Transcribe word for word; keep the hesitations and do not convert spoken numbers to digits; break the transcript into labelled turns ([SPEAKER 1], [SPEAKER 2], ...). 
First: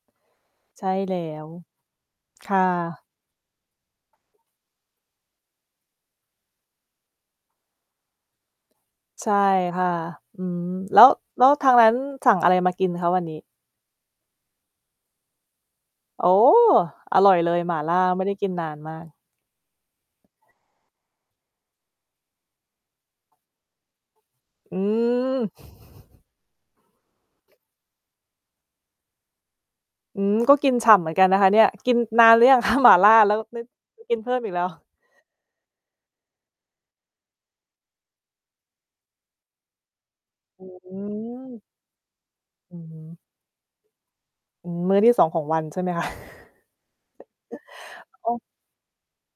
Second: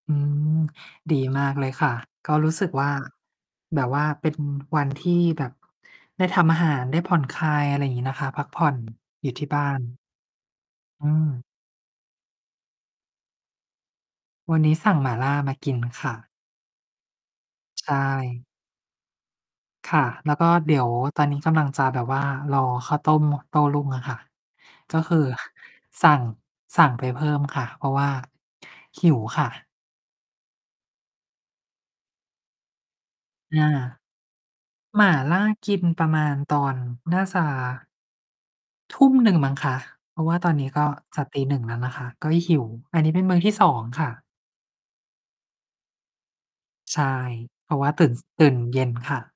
[SPEAKER 1] อืม
[SPEAKER 2] ใช่แล
[SPEAKER 1] ดี
[SPEAKER 2] ้
[SPEAKER 1] มา
[SPEAKER 2] ว
[SPEAKER 1] กเลยค่ะ ก็
[SPEAKER 2] ค
[SPEAKER 1] รู้
[SPEAKER 2] ่
[SPEAKER 1] สึ
[SPEAKER 2] ะ
[SPEAKER 1] กว่า แบบว่าเป็นวัน ที่ แบบ ได้ทำอาหาร ได้ผ่อนคลาย อะไรงี้นะคะ พักผ่อน
[SPEAKER 2] ใ
[SPEAKER 1] อ
[SPEAKER 2] ช
[SPEAKER 1] ยู่
[SPEAKER 2] ่
[SPEAKER 1] ที่บ้า
[SPEAKER 2] ค
[SPEAKER 1] น
[SPEAKER 2] ่ะ อืม แล้
[SPEAKER 1] อื
[SPEAKER 2] ว แล
[SPEAKER 1] ม
[SPEAKER 2] ้วทางนั้นสั่งอะไรมากินคะ วันนี้?
[SPEAKER 1] วันนี้สั่งหมาล่ามากินค่
[SPEAKER 2] โ
[SPEAKER 1] ะ
[SPEAKER 2] อ้! อร่อยเลย หมา
[SPEAKER 1] ใ
[SPEAKER 2] ล
[SPEAKER 1] ช
[SPEAKER 2] ่า ไม่ได้
[SPEAKER 1] ่
[SPEAKER 2] กินนานมาก
[SPEAKER 1] ค่ะ แล้วก็เดี๋ยว ตอนนี้กำลังจะแบบ ว่า รอข้าวต้มโต้รุ่งอะค่ะ
[SPEAKER 2] อื
[SPEAKER 1] ก็คือ
[SPEAKER 2] ม
[SPEAKER 1] สั่ง สั่งไปเพิ่มค่ะ เพราะ ว่า หิวค่ะ
[SPEAKER 2] อืม ก็กินฉ่ำเหมือนกันนะคะเนี่ย กินนานหรือยัง คะ หมาล่า? แล้ว
[SPEAKER 1] อ
[SPEAKER 2] มิด
[SPEAKER 1] า
[SPEAKER 2] จะ กินเพิ่มอีกแล้ว
[SPEAKER 1] หมาล่ากินประมาณตอนหน้าจะ ทุ่มหนึ่งมั้งคะ เพราะว่าตอน
[SPEAKER 2] อ
[SPEAKER 1] น
[SPEAKER 2] ื
[SPEAKER 1] ี้ ก็จะตี หนึ่
[SPEAKER 2] ม
[SPEAKER 1] ง แล้วนะคะ ก็หิว
[SPEAKER 2] อือฮ
[SPEAKER 1] อันนี
[SPEAKER 2] ึ
[SPEAKER 1] ้เป็นมื้อที่ สอง ค่ะ
[SPEAKER 2] อืม มื้อที่ สอง ของวัน ใช่ไหมคะ?
[SPEAKER 1] ใช่ เพราะว่าตื่น ส
[SPEAKER 2] โอ้
[SPEAKER 1] ตื่นเย็นค่ะ